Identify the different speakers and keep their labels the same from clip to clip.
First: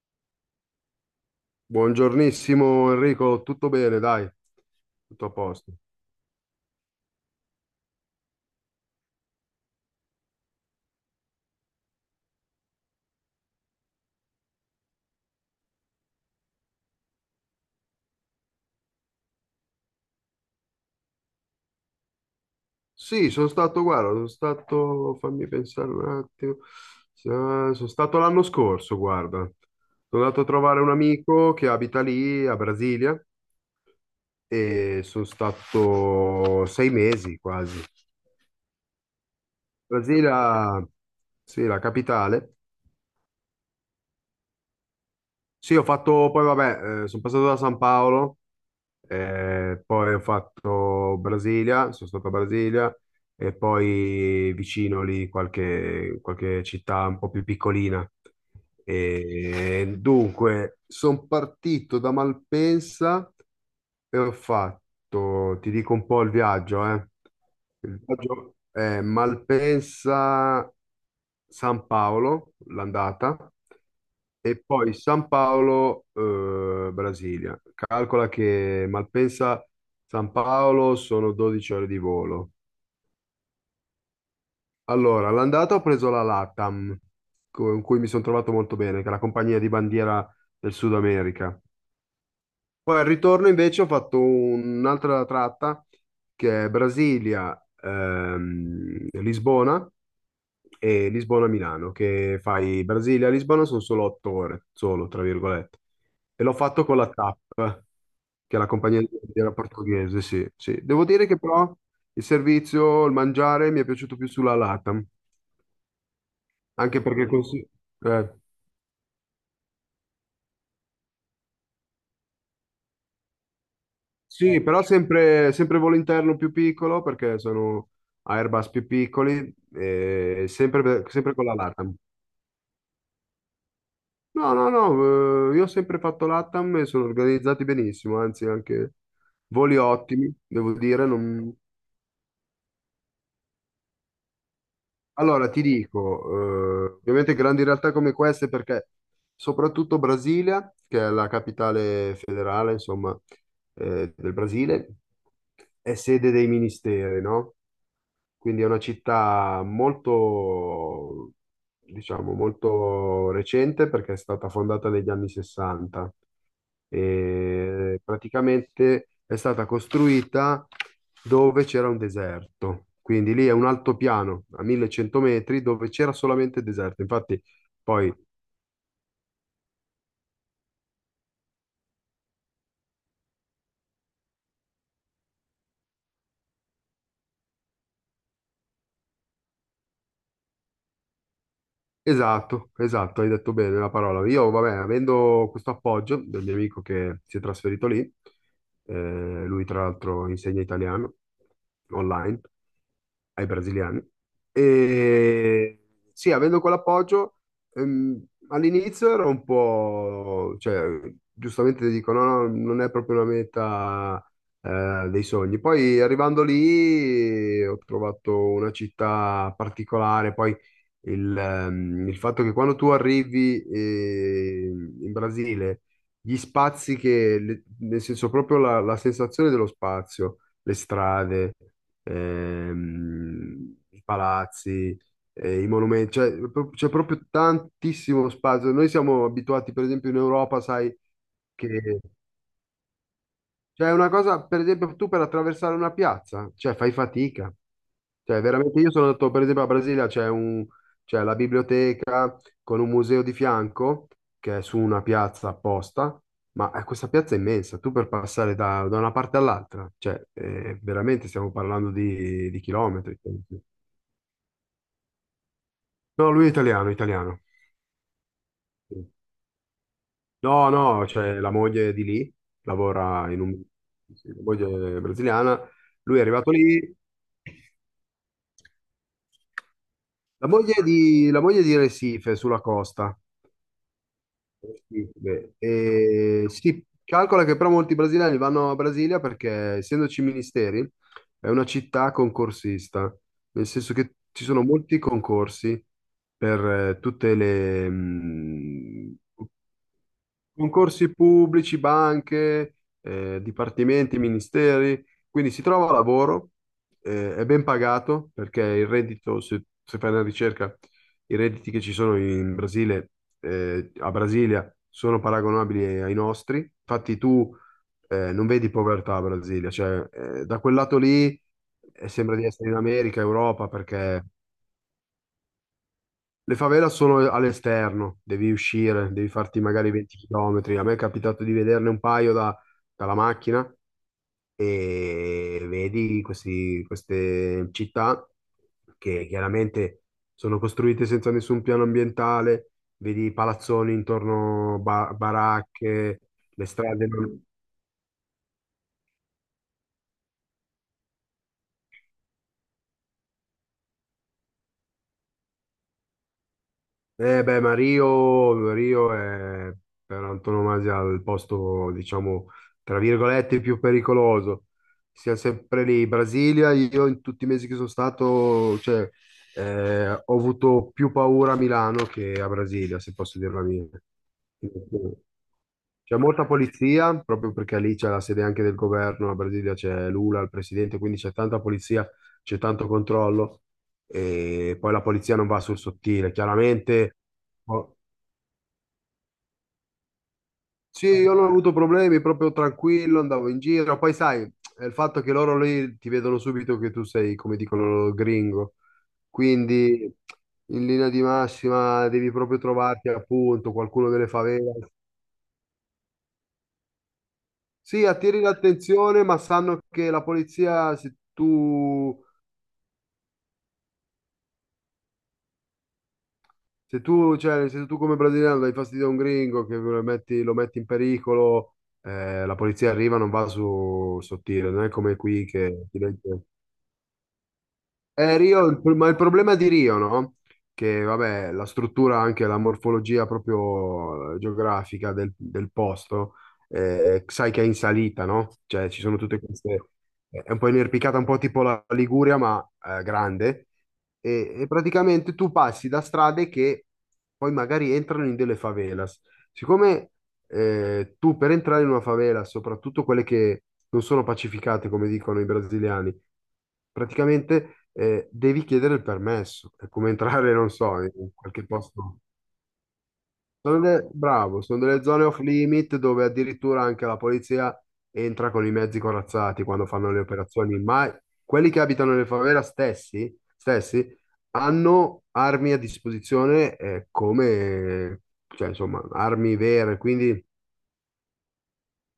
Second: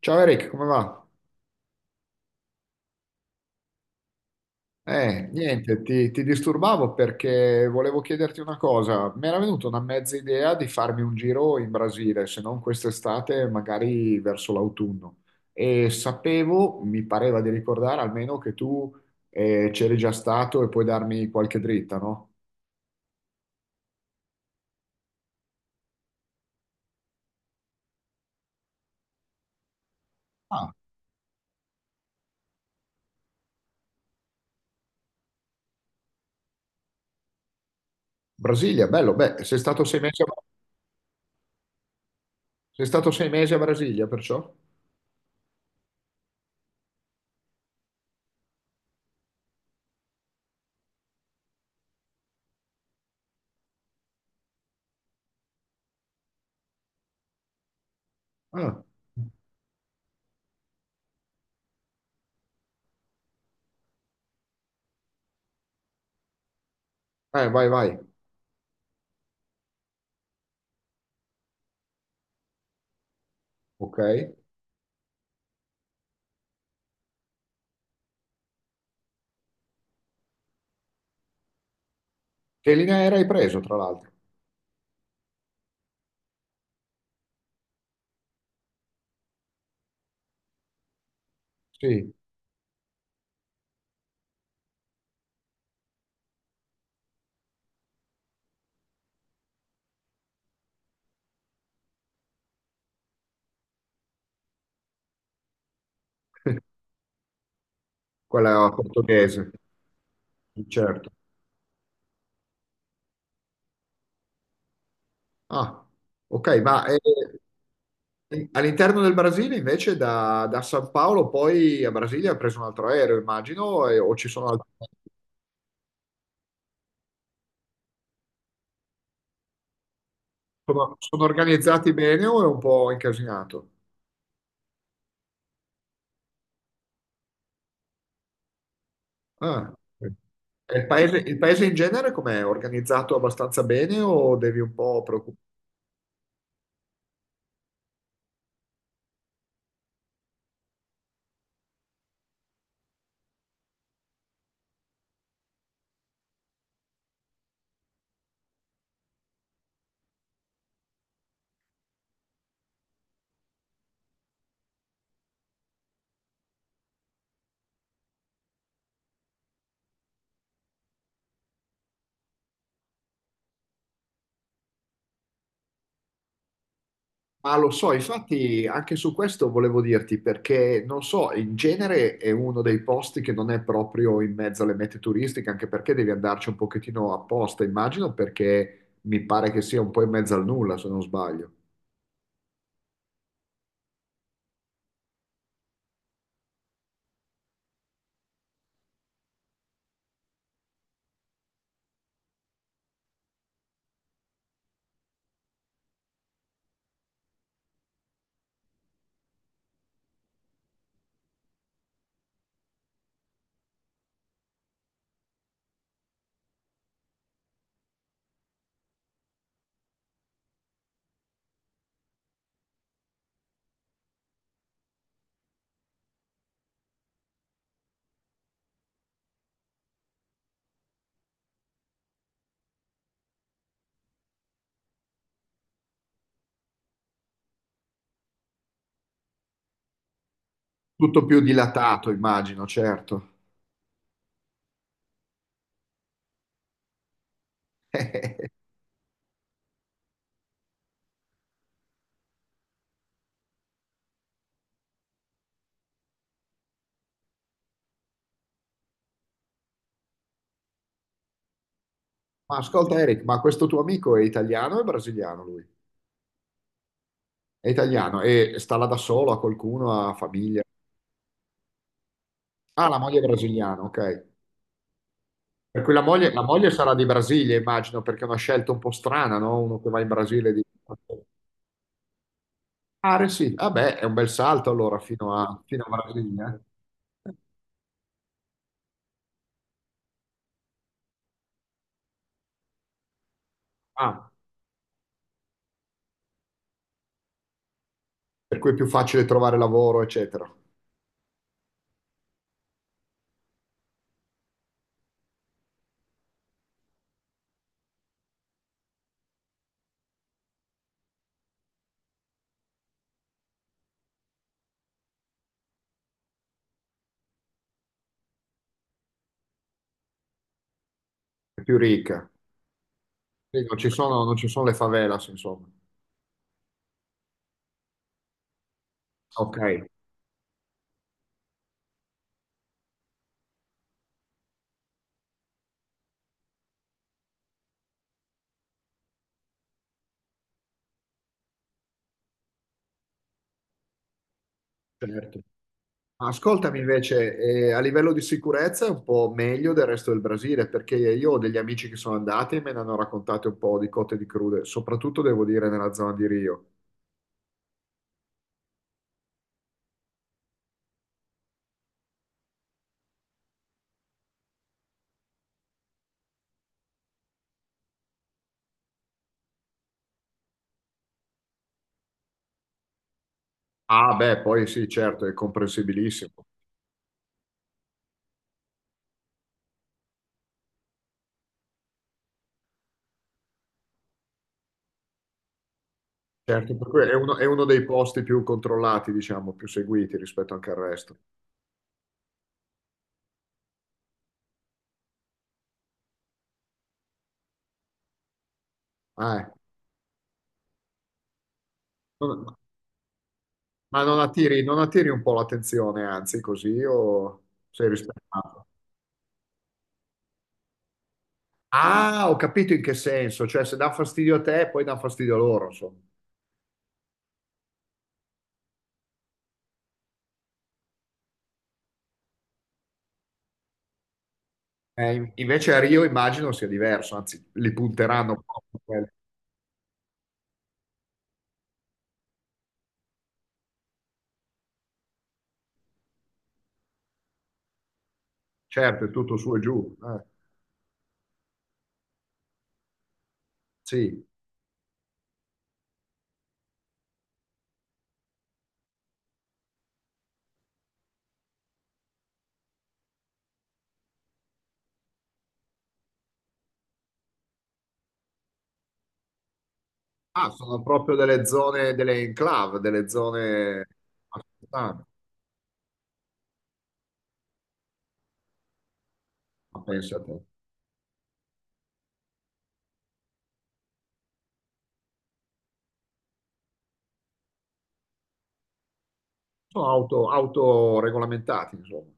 Speaker 1: Ciao Eric, come va?
Speaker 2: Buongiornissimo Enrico, tutto bene, dai, tutto a posto.
Speaker 1: Niente, ti disturbavo perché volevo chiederti una cosa. Mi era venuta una mezza idea di farmi un giro in Brasile, se non quest'estate, magari verso l'autunno. E sapevo, mi pareva di ricordare almeno che tu c'eri già stato e puoi darmi qualche dritta, no?
Speaker 2: Sì, sono stato, guarda, fammi pensare un attimo. Sono stato l'anno scorso, guarda, sono andato a
Speaker 1: Ah,
Speaker 2: trovare un amico che abita lì a Brasilia, e sono stato 6 mesi quasi.
Speaker 1: Brasilia, bello. Beh,
Speaker 2: Brasilia, sì, la capitale.
Speaker 1: sei stato sei mesi a Brasilia, perciò?
Speaker 2: Sì, ho fatto, poi vabbè, sono passato da San Paolo, poi ho fatto Brasilia, sono stato a Brasilia e poi vicino lì qualche città un po' più piccolina.
Speaker 1: Ah,
Speaker 2: E dunque, sono partito da Malpensa e ho fatto, ti dico un po' il viaggio, eh.
Speaker 1: vai, vai.
Speaker 2: Il viaggio è Malpensa, San Paolo, l'andata,
Speaker 1: Ok.
Speaker 2: e poi San Paolo, Brasilia. Calcola che Malpensa, San Paolo sono 12 ore di volo.
Speaker 1: Che linea aerea hai preso, tra l'altro?
Speaker 2: Allora, l'andata ho preso la LATAM, con cui mi sono trovato molto bene, che è la compagnia di bandiera del Sud America.
Speaker 1: Sì,
Speaker 2: Poi al ritorno invece ho fatto un'altra tratta, che è Brasilia, Lisbona, e Lisbona-Milano, che fai Brasilia-Lisbona sono solo 8 ore, solo, tra virgolette. E l'ho fatto con la TAP, che è la
Speaker 1: quella
Speaker 2: compagnia
Speaker 1: portoghese.
Speaker 2: aerea portoghese, sì, sì. Devo
Speaker 1: Certo.
Speaker 2: dire che però il servizio, il mangiare mi è piaciuto più sulla LATAM,
Speaker 1: Ah, ok,
Speaker 2: anche perché così... eh.
Speaker 1: all'interno del Brasile invece da San Paolo poi a Brasilia ha preso un altro aereo, immagino, o ci sono
Speaker 2: Sì,
Speaker 1: altri...
Speaker 2: però sempre volo interno più piccolo, perché sono Airbus più piccoli, e
Speaker 1: Sono,
Speaker 2: sempre,
Speaker 1: sono
Speaker 2: sempre con la
Speaker 1: organizzati
Speaker 2: LATAM.
Speaker 1: bene o è un po' incasinato?
Speaker 2: No, no, no, io ho sempre fatto LATAM e sono organizzati benissimo, anzi anche
Speaker 1: Ah,
Speaker 2: voli
Speaker 1: ok.
Speaker 2: ottimi, devo
Speaker 1: E il
Speaker 2: dire.
Speaker 1: paese, il
Speaker 2: Non-
Speaker 1: paese in genere com'è? Organizzato abbastanza bene o devi un po' preoccuparti?
Speaker 2: allora, ti dico, ovviamente grandi realtà come queste, perché soprattutto Brasilia, che è la capitale federale, insomma, del Brasile, è sede dei ministeri, no? Quindi è una città molto, diciamo, molto recente, perché è stata fondata negli anni 60 e praticamente è stata costruita dove c'era un deserto. Quindi lì è un altopiano a 1100 metri dove c'era solamente deserto. Infatti
Speaker 1: Ma lo so,
Speaker 2: poi
Speaker 1: infatti anche su questo volevo dirti perché non so, in genere è uno dei posti che non è proprio in mezzo alle mete turistiche, anche perché devi andarci un pochettino apposta, immagino, perché mi pare che sia un po' in mezzo al nulla, se non sbaglio.
Speaker 2: esatto, esatto, hai detto bene la parola. Io, vabbè, avendo questo appoggio del mio amico che si è trasferito lì, lui tra l'altro insegna italiano online ai brasiliani, e sì, avendo quell'appoggio, ehm, all'inizio ero un po', cioè, giustamente ti dico, no, no, non è proprio una meta, dei sogni. Poi arrivando lì ho trovato una città particolare, poi il fatto che quando tu arrivi in Brasile, gli spazi che, le- nel senso proprio la sensazione dello spazio, le strade, i palazzi, i monumenti, cioè, pro- c'è proprio tantissimo spazio. Noi siamo abituati, per esempio, in Europa, sai,
Speaker 1: Tutto più
Speaker 2: che...
Speaker 1: dilatato, immagino, certo.
Speaker 2: Cioè, è una cosa, per esempio, tu per attraversare una piazza, cioè fai fatica. Cioè, veramente io sono andato, per esempio, a Brasilia, c'è un- c'è la biblioteca con un museo di fianco, che è su una piazza apposta, ma questa piazza è immensa, tu per passare da una parte all'altra, cioè, veramente stiamo parlando di,
Speaker 1: Ma
Speaker 2: di
Speaker 1: ascolta
Speaker 2: chilometri.
Speaker 1: Eric, ma questo tuo amico è italiano o è brasiliano lui?
Speaker 2: No, lui è italiano, italiano.
Speaker 1: È italiano e sta là da
Speaker 2: Sì.
Speaker 1: solo, ha qualcuno, ha famiglia.
Speaker 2: No, no, c'è la moglie di lì,
Speaker 1: Ah, la moglie è
Speaker 2: lavora in un...
Speaker 1: brasiliana, ok.
Speaker 2: Sì, la moglie è brasiliana,
Speaker 1: Per cui la
Speaker 2: lui è
Speaker 1: moglie, la
Speaker 2: arrivato
Speaker 1: moglie sarà
Speaker 2: lì,
Speaker 1: di Brasile, immagino, perché è una scelta un po' strana, no? Uno che va in
Speaker 2: la
Speaker 1: Brasile di...
Speaker 2: moglie è di, la moglie è di Recife, sulla costa.
Speaker 1: Ah, sì, vabbè, è un bel salto allora
Speaker 2: Beh,
Speaker 1: fino a Brasile.
Speaker 2: sì,
Speaker 1: Eh.
Speaker 2: calcola che però molti brasiliani vanno a Brasilia perché, essendoci ministeri, è una città concorsista, nel senso che
Speaker 1: Ah,
Speaker 2: ci sono molti concorsi per tutte le,
Speaker 1: per cui è più facile trovare lavoro, eccetera.
Speaker 2: concorsi pubblici, banche, dipartimenti, ministeri, quindi si trova lavoro, è ben pagato perché il reddito, se fai una ricerca, i redditi che ci sono in Brasile, a Brasilia, sono paragonabili ai nostri. Infatti tu, non vedi povertà a Brasilia, cioè, da quel lato lì,
Speaker 1: È più ricca.
Speaker 2: sembra di essere in America,
Speaker 1: Sì,
Speaker 2: Europa, perché
Speaker 1: non ci sono le favelas, insomma.
Speaker 2: le favelas sono all'esterno, devi uscire, devi
Speaker 1: Ok,
Speaker 2: farti magari 20 km. A me è capitato di vederne un paio da- dalla macchina, e vedi questi- queste città che chiaramente sono costruite senza nessun piano ambientale, vedi palazzoni intorno, ba-
Speaker 1: certo.
Speaker 2: baracche,
Speaker 1: Ma
Speaker 2: le
Speaker 1: ascoltami
Speaker 2: strade.
Speaker 1: invece, a livello di sicurezza è un po' meglio del resto del Brasile, perché io ho degli amici che sono andati e me ne hanno raccontate un po' di cotte e di crude, soprattutto devo dire nella zona di Rio.
Speaker 2: Eh beh, Mario, Mario è per antonomasia il posto, diciamo, tra virgolette, più pericoloso. Siamo sempre lì. Brasilia, io in tutti i mesi che sono stato, cioè, ho avuto più paura a Milano che a Brasilia, se posso dirla mia.
Speaker 1: Ah, beh, poi sì, certo, è
Speaker 2: C'è
Speaker 1: comprensibilissimo.
Speaker 2: molta polizia, proprio perché lì c'è la sede anche del governo, la Brasilia c'è Lula, il presidente, quindi c'è tanta polizia, c'è tanto controllo, e poi la polizia non va sul sottile.
Speaker 1: Certo, per cui
Speaker 2: Chiaramente,
Speaker 1: è uno dei
Speaker 2: oh,
Speaker 1: posti più controllati, diciamo, più seguiti rispetto anche al
Speaker 2: sì,
Speaker 1: resto.
Speaker 2: io non ho avuto problemi, proprio tranquillo, andavo in giro. Poi sai, è il fatto che loro lì ti vedono subito che tu sei, come dicono loro, gringo.
Speaker 1: Ah, eh.
Speaker 2: Quindi in linea di massima devi
Speaker 1: Non-
Speaker 2: proprio trovarti appunto
Speaker 1: Ma
Speaker 2: qualcuno delle favela.
Speaker 1: non attiri un po' l'attenzione, anzi, così o sei
Speaker 2: Sì, attiri
Speaker 1: rispettato?
Speaker 2: l'attenzione, ma sanno che la polizia, se tu,
Speaker 1: Ah, ho capito in che senso, cioè se dà fastidio a te, poi dà fastidio a loro, insomma.
Speaker 2: se tu, cioè, se tu come brasiliano dai fastidio a un gringo, che lo metti in pericolo, la polizia arriva, non va su sottile, non è come qui
Speaker 1: Invece a
Speaker 2: che ti
Speaker 1: Rio
Speaker 2: legge.
Speaker 1: immagino sia diverso, anzi, li punteranno
Speaker 2: Rio,
Speaker 1: proprio, quelli.
Speaker 2: ma il problema di Rio, no? Che vabbè, la struttura, anche la morfologia proprio geografica del posto, sai che è in salita, no? Cioè ci
Speaker 1: Certo, è
Speaker 2: sono
Speaker 1: tutto
Speaker 2: tutte
Speaker 1: su e
Speaker 2: queste...
Speaker 1: giù, eh.
Speaker 2: è un po' inerpicata, un po' tipo la Liguria, ma grande.
Speaker 1: Sì.
Speaker 2: E e praticamente tu passi da strade che poi magari entrano in delle favelas. Siccome tu per entrare in una favela, soprattutto quelle che non sono pacificate, come dicono i brasiliani, praticamente devi chiedere il permesso. È come
Speaker 1: Ah,
Speaker 2: entrare, non
Speaker 1: sono
Speaker 2: so,
Speaker 1: proprio
Speaker 2: in
Speaker 1: delle
Speaker 2: qualche
Speaker 1: zone,
Speaker 2: posto.
Speaker 1: delle enclave, delle
Speaker 2: Sono
Speaker 1: zone
Speaker 2: delle- bravo, sono delle
Speaker 1: africane.
Speaker 2: zone off limit dove addirittura anche la polizia entra con i mezzi corazzati
Speaker 1: Ma
Speaker 2: quando fanno
Speaker 1: pensa a
Speaker 2: le
Speaker 1: te.
Speaker 2: operazioni, ma quelli che abitano nelle favela stessi hanno armi a disposizione come, cioè, insomma, armi vere. Quindi
Speaker 1: Autoregolamentati, insomma.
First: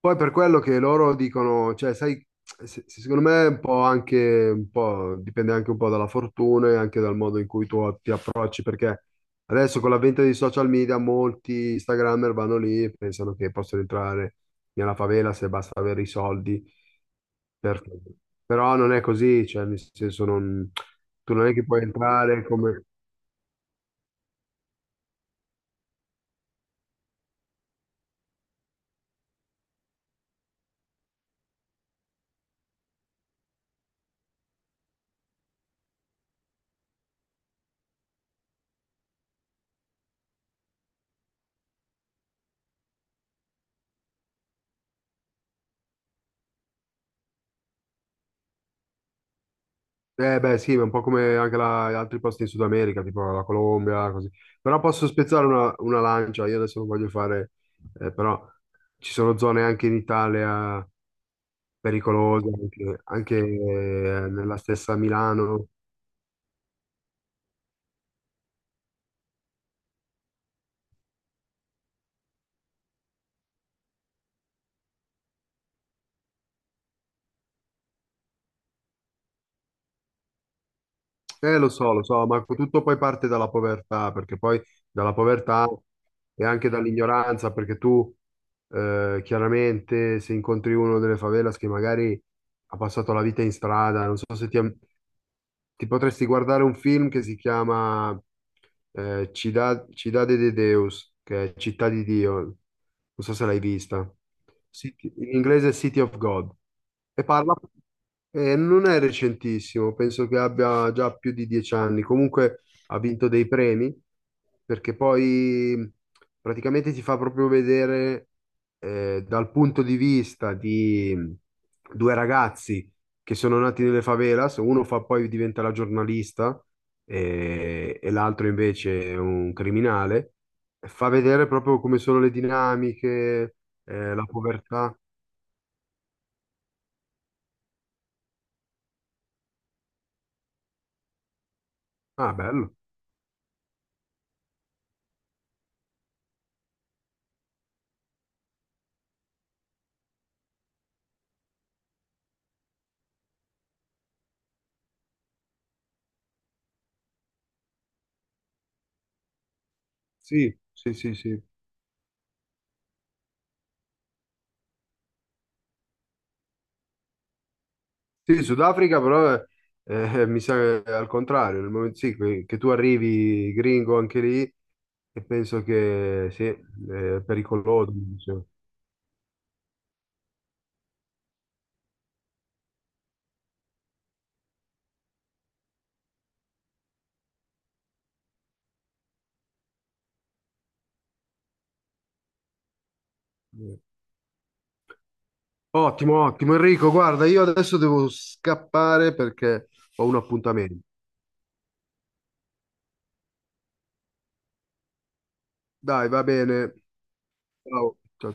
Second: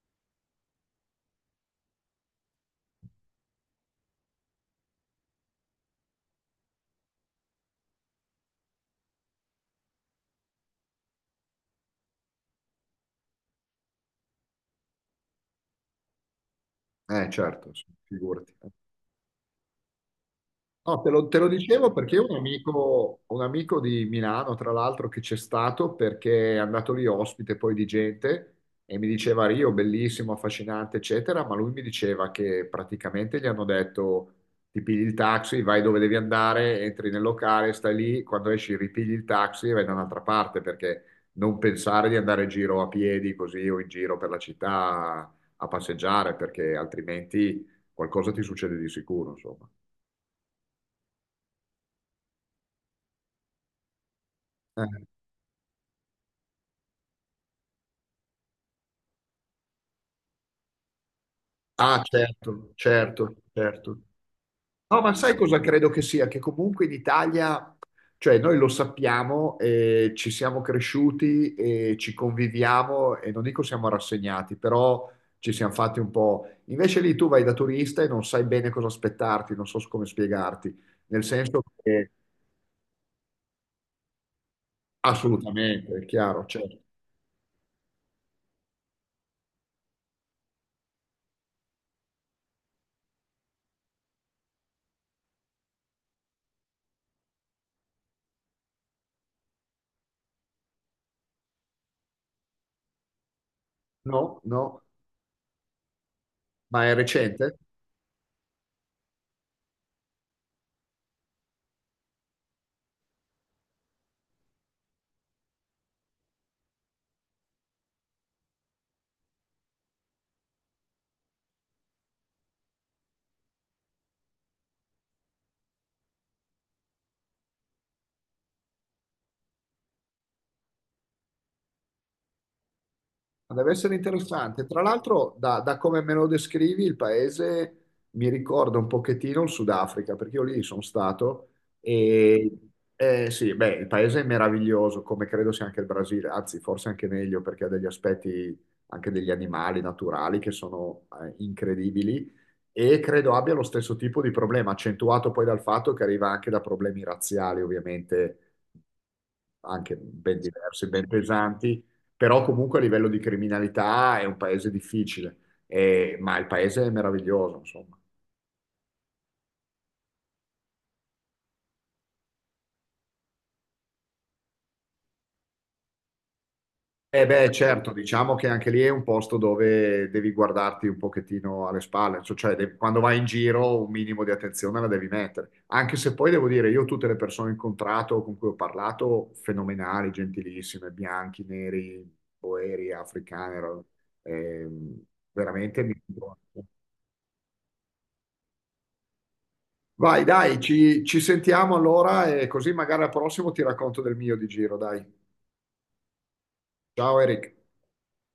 Speaker 2: poi per quello che loro dicono, cioè, sai, se secondo me è un po' anche, un po', dipende anche un po' dalla fortuna e anche dal modo in cui tu ti approcci, perché adesso con l'avvento dei social media molti Instagrammer vanno lì e pensano che possono entrare nella favela, se basta avere i soldi.
Speaker 1: Certo,
Speaker 2: Per-
Speaker 1: sì, figurati.
Speaker 2: però non è così, cioè, nel senso, non-
Speaker 1: No,
Speaker 2: tu
Speaker 1: te
Speaker 2: non
Speaker 1: lo
Speaker 2: è che puoi
Speaker 1: dicevo perché
Speaker 2: entrare come...
Speaker 1: un amico di Milano, tra l'altro, che c'è stato perché è andato lì ospite poi di gente e mi diceva Rio, bellissimo, affascinante, eccetera, ma lui mi diceva che praticamente gli hanno detto ti pigli il taxi, vai dove devi andare, entri nel locale, stai lì, quando esci ripigli il taxi e vai da un'altra parte perché non pensare di andare in giro a piedi così o in giro per la città a passeggiare perché altrimenti qualcosa ti succede di sicuro, insomma.
Speaker 2: Eh beh sì, ma un po' come anche la- altri posti in Sud America, tipo la Colombia, così. Però
Speaker 1: Eh.
Speaker 2: posso spezzare una lancia, io adesso non voglio fare, però ci sono zone anche in Italia
Speaker 1: Ah,
Speaker 2: pericolose,
Speaker 1: certo,
Speaker 2: anche,
Speaker 1: certo,
Speaker 2: anche,
Speaker 1: certo.
Speaker 2: nella stessa
Speaker 1: No, ma sai cosa
Speaker 2: Milano.
Speaker 1: credo che sia? Che comunque in Italia, cioè noi lo sappiamo, ci siamo cresciuti e ci conviviamo e non dico siamo rassegnati, però ci siamo fatti un po'. Invece lì tu vai da turista e non sai bene cosa aspettarti, non so come spiegarti, nel senso
Speaker 2: Lo
Speaker 1: che
Speaker 2: so, ma tutto poi parte dalla povertà, perché poi dalla povertà
Speaker 1: assolutamente, è chiaro,
Speaker 2: e anche
Speaker 1: certo.
Speaker 2: dall'ignoranza, perché tu chiaramente se incontri uno delle favelas che magari ha passato la vita in strada, non so se ti, ti potresti guardare un film che si chiama Cidade de Deus, che è Città di Dio, non so se l'hai vista.
Speaker 1: No, no,
Speaker 2: City- in inglese è City of God.
Speaker 1: ma è
Speaker 2: E parla,
Speaker 1: recente?
Speaker 2: non è recentissimo, penso che abbia già più di 10 anni. Comunque ha vinto dei premi, perché poi praticamente ti fa proprio vedere dal punto di vista di due ragazzi che sono nati nelle favelas, uno fa poi diventa la giornalista, e l'altro invece è un criminale, fa vedere proprio come sono le dinamiche,
Speaker 1: Deve essere
Speaker 2: la
Speaker 1: interessante. Tra
Speaker 2: povertà.
Speaker 1: l'altro, da come me lo descrivi, il paese mi ricorda un pochettino il Sudafrica, perché io lì sono stato
Speaker 2: Ah,
Speaker 1: e
Speaker 2: bello.
Speaker 1: sì, beh, il paese è meraviglioso, come credo sia anche il Brasile, anzi, forse anche meglio perché ha degli aspetti anche degli animali naturali che sono incredibili e credo abbia lo stesso tipo di problema, accentuato poi dal fatto che arriva anche da problemi razziali, ovviamente anche ben
Speaker 2: Sì,
Speaker 1: diversi,
Speaker 2: sì,
Speaker 1: ben
Speaker 2: sì, sì.
Speaker 1: pesanti, però comunque a livello di criminalità è un paese difficile, ma il paese è meraviglioso, insomma.
Speaker 2: Sì, Sudafrica però mi sa che è al contrario, nel momento sì, che tu arrivi gringo anche lì, e penso che sì, è
Speaker 1: E beh,
Speaker 2: pericoloso,
Speaker 1: certo, diciamo
Speaker 2: diciamo.
Speaker 1: che anche lì è un posto dove devi guardarti un pochettino alle spalle, quando vai in giro un minimo di attenzione la devi mettere, anche se poi devo dire, io tutte le persone incontrato con cui ho parlato, fenomenali, gentilissime, bianchi, neri, boeri, africani, ehm, veramente mi
Speaker 2: Ottimo, ottimo. Enrico, guarda, io adesso devo scappare perché ho un
Speaker 1: vai, dai,
Speaker 2: appuntamento.
Speaker 1: ci sentiamo allora e così magari al prossimo ti racconto del mio di giro, dai.
Speaker 2: Dai, va bene.
Speaker 1: Ciao Eric.
Speaker 2: Ciao, ciao, ciao.